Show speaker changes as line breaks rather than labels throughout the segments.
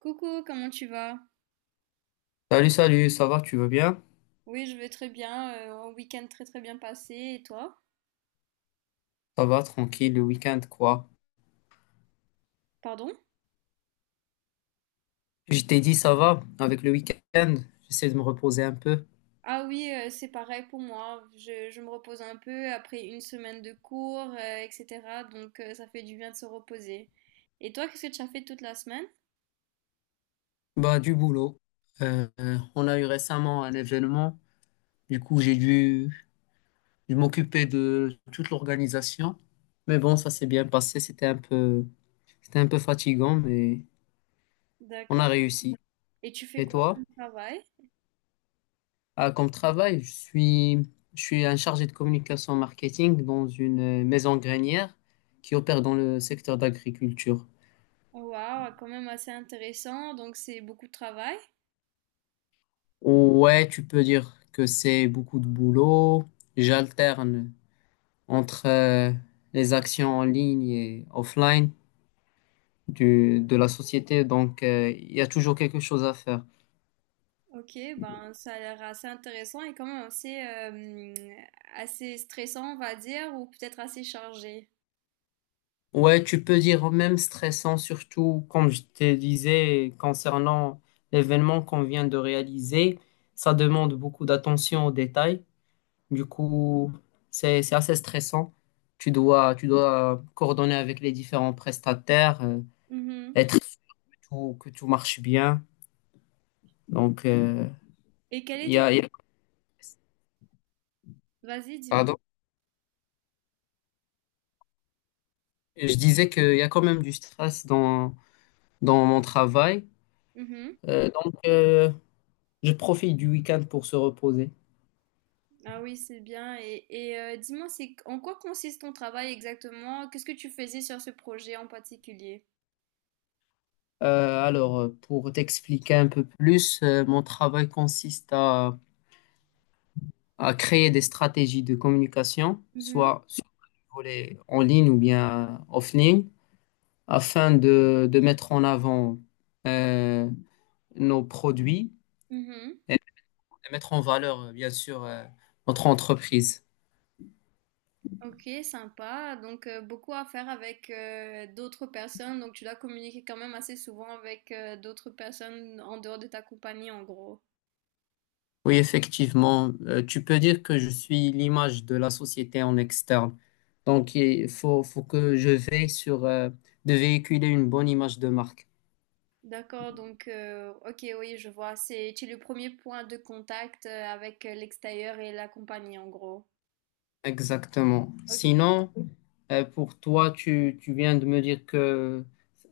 Coucou, comment tu vas?
Salut, salut, ça va, tu vas bien?
Oui, je vais très bien. Un week-end très très bien passé. Et toi?
Ça va, tranquille, le week-end, quoi.
Pardon?
Je t'ai dit, ça va, avec le week-end, j'essaie de me reposer un peu.
Ah oui, c'est pareil pour moi. Je me repose un peu après une semaine de cours, etc. Donc ça fait du bien de se reposer. Et toi, qu'est-ce que tu as fait toute la semaine?
Bah, du boulot. On a eu récemment un événement, du coup, j'ai dû m'occuper de toute l'organisation. Mais bon, ça s'est bien passé, c'était un peu fatigant, mais on a
D'accord.
réussi.
Et tu fais
Et
quoi
toi?
comme travail?
Ah, comme travail, je suis un chargé de communication marketing dans une maison grainière qui opère dans le secteur d'agriculture.
Waouh, quand même assez intéressant. Donc c'est beaucoup de travail.
Ouais, tu peux dire que c'est beaucoup de boulot. J'alterne entre les actions en ligne et offline de la société, donc il y a toujours quelque chose à faire.
Ok, ben ça a l'air assez intéressant et quand même assez, assez stressant, on va dire, ou peut-être assez chargé.
Ouais, tu peux dire même stressant, surtout comme je te disais concernant l'événement qu'on vient de réaliser, ça demande beaucoup d'attention aux détails. Du coup, c'est assez stressant. Tu dois coordonner avec les différents prestataires.
Mhm.
Être que tout marche bien. Donc,
Et quelle
il y
était...
a, il y a-
Vas-y, dis-moi.
pardon, je disais qu'il y a quand même du stress dans mon travail.
Mhm.
Euh, donc, euh, je profite du week-end pour se reposer.
Ah oui, c'est bien. Et dis-moi, c'est en quoi consiste ton travail exactement? Qu'est-ce que tu faisais sur ce projet en particulier?
Pour t'expliquer un peu plus, mon travail consiste à créer des stratégies de communication,
Mhm.
soit sur le volet en ligne ou bien offline, afin de mettre en avant euh, nos produits
Mhm.
et mettre en valeur, bien sûr, notre entreprise.
Ok, sympa. Donc, beaucoup à faire avec d'autres personnes. Donc, tu dois communiquer quand même assez souvent avec d'autres personnes en dehors de ta compagnie, en gros.
Oui, effectivement, tu peux dire que je suis l'image de la société en externe. Donc, faut que je veille sur de véhiculer une bonne image de marque.
D'accord, donc, ok, oui, je vois. C'est, tu es le premier point de contact avec l'extérieur et la compagnie, en gros.
Exactement. Sinon, pour toi, tu viens de me dire que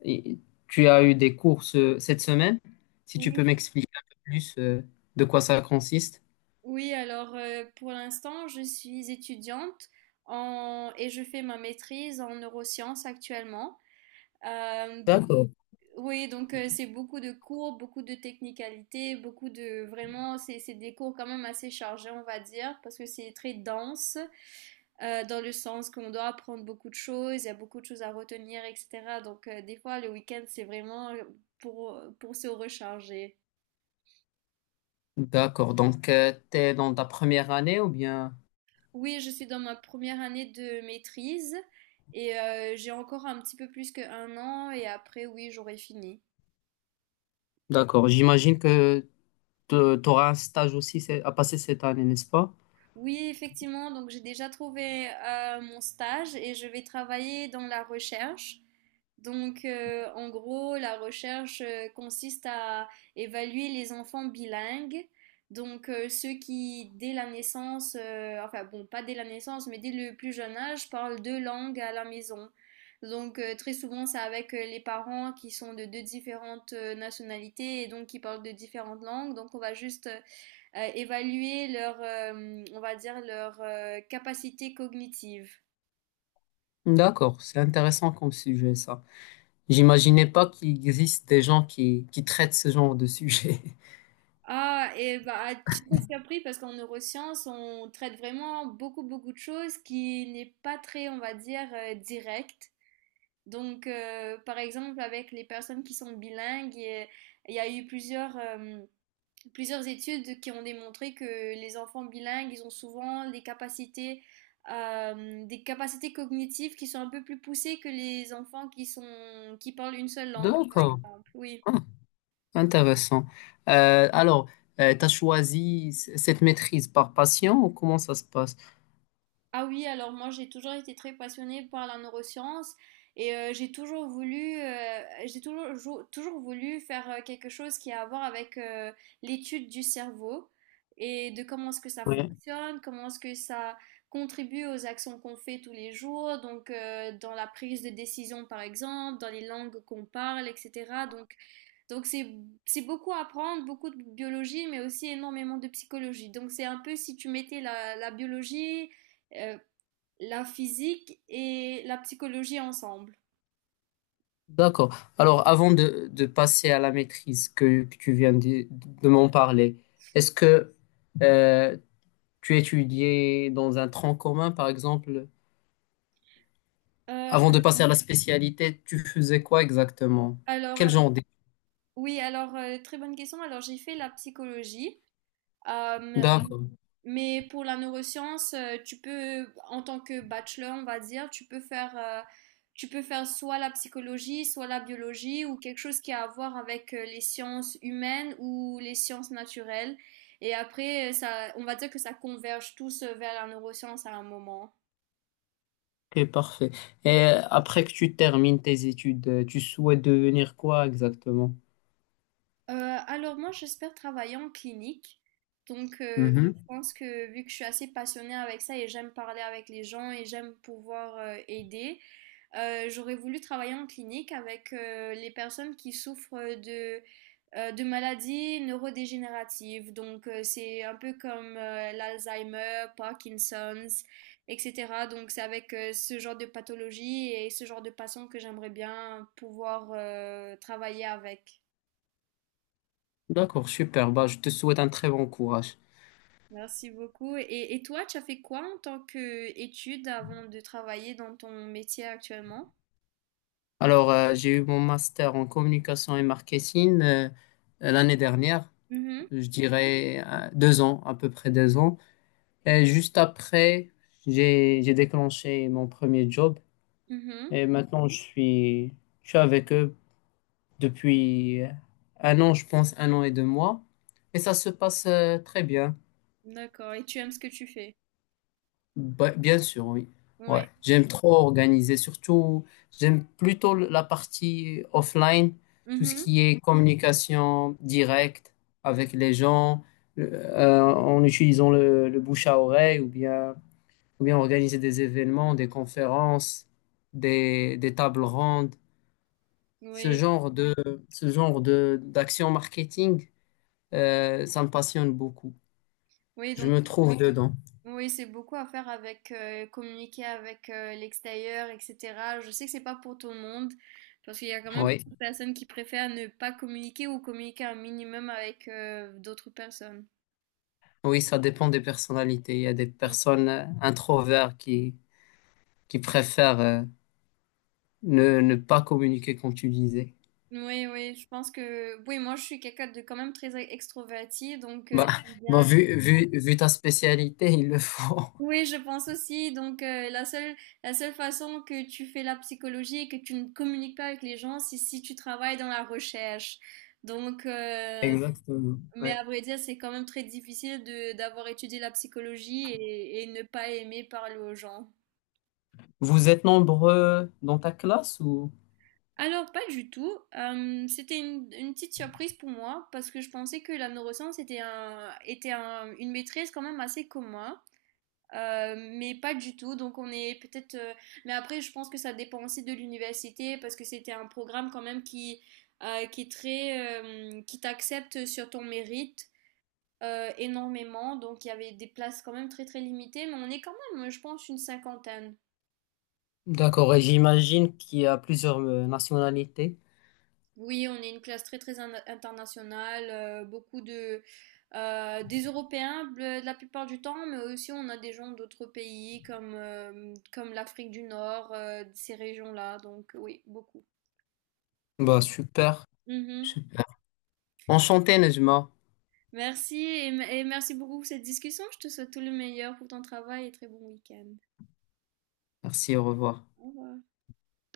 i- tu as eu des cours cette semaine. Si tu peux
Ok.
m'expliquer un peu plus de quoi ça consiste.
Oui, alors pour l'instant, je suis étudiante en... et je fais ma maîtrise en neurosciences actuellement. Donc
D'accord.
oui, donc c'est beaucoup de cours, beaucoup de technicalités, beaucoup de vraiment, c'est des cours quand même assez chargés, on va dire, parce que c'est très dense dans le sens qu'on doit apprendre beaucoup de choses, il y a beaucoup de choses à retenir, etc. Donc des fois le week-end c'est vraiment pour se recharger.
D'accord. Donc, tu es dans ta première année ou bien...
Oui, je suis dans ma première année de maîtrise et j'ai encore un petit peu plus qu'un an et après, oui, j'aurai fini.
D'accord. J'imagine que tu auras un stage aussi à passer cette année, n'est-ce pas?
Oui, effectivement, donc j'ai déjà trouvé mon stage et je vais travailler dans la recherche. Donc, en gros, la recherche consiste à évaluer les enfants bilingues, donc ceux qui, dès la naissance, enfin bon, pas dès la naissance, mais dès le plus jeune âge, parlent deux langues à la maison. Donc, très souvent, c'est avec les parents qui sont de deux différentes nationalités et donc qui parlent de différentes langues. Donc, on va juste évaluer leur, on va dire, leur capacité cognitive.
D'accord. C'est intéressant comme sujet, ça. J'imaginais pas qu'il existe des gens qui traitent ce genre de sujet.
Ah, et bah, tu serais surpris parce qu'en neurosciences, on traite vraiment beaucoup, beaucoup de choses qui n'est pas très, on va dire, direct. Donc, par exemple, avec les personnes qui sont bilingues, il y a eu plusieurs, plusieurs études qui ont démontré que les enfants bilingues, ils ont souvent des capacités cognitives qui sont un peu plus poussées que les enfants qui sont, qui parlent une seule langue, par
D'accord.
exemple. Oui.
Ah, intéressant. Euh, alors, tu as choisi cette maîtrise par patient ou comment ça se passe?
Ah oui, alors moi j'ai toujours été très passionnée par la neuroscience et j'ai toujours voulu, j'ai toujours, toujours voulu faire quelque chose qui a à voir avec l'étude du cerveau et de comment est-ce que ça
Oui.
fonctionne, comment est-ce que ça contribue aux actions qu'on fait tous les jours, donc dans la prise de décision par exemple, dans les langues qu'on parle, etc. Donc, donc c'est beaucoup à apprendre, beaucoup de biologie, mais aussi énormément de psychologie. Donc c'est un peu si tu mettais la biologie euh, la physique et la psychologie ensemble.
D'accord. Alors, avant de passer à la maîtrise que tu viens de m'en parler, est-ce que euh, tu étudiais dans un tronc commun, par exemple.
Euh,
Avant de passer à la spécialité, tu faisais quoi exactement?
alors,
Quel
euh,
genre d'études?
oui, alors, très bonne question. Alors, j'ai fait la psychologie, euh,
D'accord,
mais pour la neuroscience, tu peux, en tant que bachelor, on va dire, tu peux faire soit la psychologie, soit la biologie, ou quelque chose qui a à voir avec les sciences humaines ou les sciences naturelles. Et après, ça, on va dire que ça converge tous vers la neuroscience à un moment.
ok, parfait. Et après que tu termines tes études, tu souhaites devenir quoi exactement?
Alors moi, j'espère travailler en clinique. Donc, je
Mhm.
pense que vu que je suis assez passionnée avec ça et j'aime parler avec les gens et j'aime pouvoir aider, j'aurais voulu travailler en clinique avec les personnes qui souffrent de maladies neurodégénératives. Donc, c'est un peu comme l'Alzheimer, Parkinson's, etc. Donc, c'est avec ce genre de pathologie et ce genre de patients que j'aimerais bien pouvoir travailler avec.
D'accord, super. Bah, je te souhaite un très bon courage.
Merci beaucoup. Et toi, tu as fait quoi en tant qu'étude avant de travailler dans ton métier actuellement?
J'ai eu mon master en communication et marketing l'année dernière,
Mhm,
je dirais deux ans, à peu près deux ans. Et juste après, j'ai déclenché mon premier job.
mhm.
Et maintenant, je suis avec eux depuis un an, je pense, un an et deux mois. Et ça se passe très bien.
D'accord. Et tu aimes ce que tu fais?
Ba- bien sûr, oui. Ouais.
Ouais.
J'aime trop organiser. Surtout, j'aime plutôt la partie offline, tout ce
Mhm.
qui est communication directe avec les gens, en utilisant le bouche à oreille ou bien organiser des événements, des conférences, des tables rondes. Ce
Oui,
genre de, ce genre de, d'action marketing, ça me passionne beaucoup.
oui,
Je
donc
me trouve Oui. dedans.
oui, c'est beaucoup à faire avec communiquer avec l'extérieur, etc. Je sais que c'est pas pour tout le monde, parce qu'il y a quand même
Oui,
beaucoup de personnes qui préfèrent ne pas communiquer ou communiquer un minimum avec d'autres personnes.
oui, ça dépend des personnalités. Il y a des personnes introvertes qui préfèrent ne pas communiquer, comme tu disais.
Oui, oui, je pense que... Oui, moi, je suis quelqu'un de quand même très extroverti, donc
Bah,
j'aime
bah
bien.
vu ta spécialité, il le faut.
Oui, je pense aussi. Donc, la seule façon que tu fais la psychologie et que tu ne communiques pas avec les gens, c'est si tu travailles dans la recherche. Donc,
Exactement.
mais
Ouais.
à vrai dire, c'est quand même très difficile de d'avoir étudié la psychologie et ne pas aimer parler aux gens.
Vous êtes nombreux dans ta classe ou?
Alors, pas du tout. C'était une petite surprise pour moi parce que je pensais que la neuroscience était, un, était une maîtrise quand même assez commune. Mais pas du tout. Donc, on est peut-être. Mais après, je pense que ça dépend aussi de l'université parce que c'était un programme quand même qui est très, qui t'accepte sur ton mérite. Énormément, donc il y avait des places quand même très très limitées, mais on est quand même, je pense, une cinquantaine.
D'accord, et j'imagine qu'il y a plusieurs nationalités.
Oui, on est une classe très très internationale, beaucoup de des Européens la plupart du temps, mais aussi on a des gens d'autres pays comme comme l'Afrique du Nord, ces régions-là, donc oui, beaucoup.
Bah, super,
Mhm.
super. Enchanté, Nejma.
Merci et, et merci beaucoup pour cette discussion. Je te souhaite tout le meilleur pour ton travail et très bon week-end.
Merci, au revoir.
Au revoir.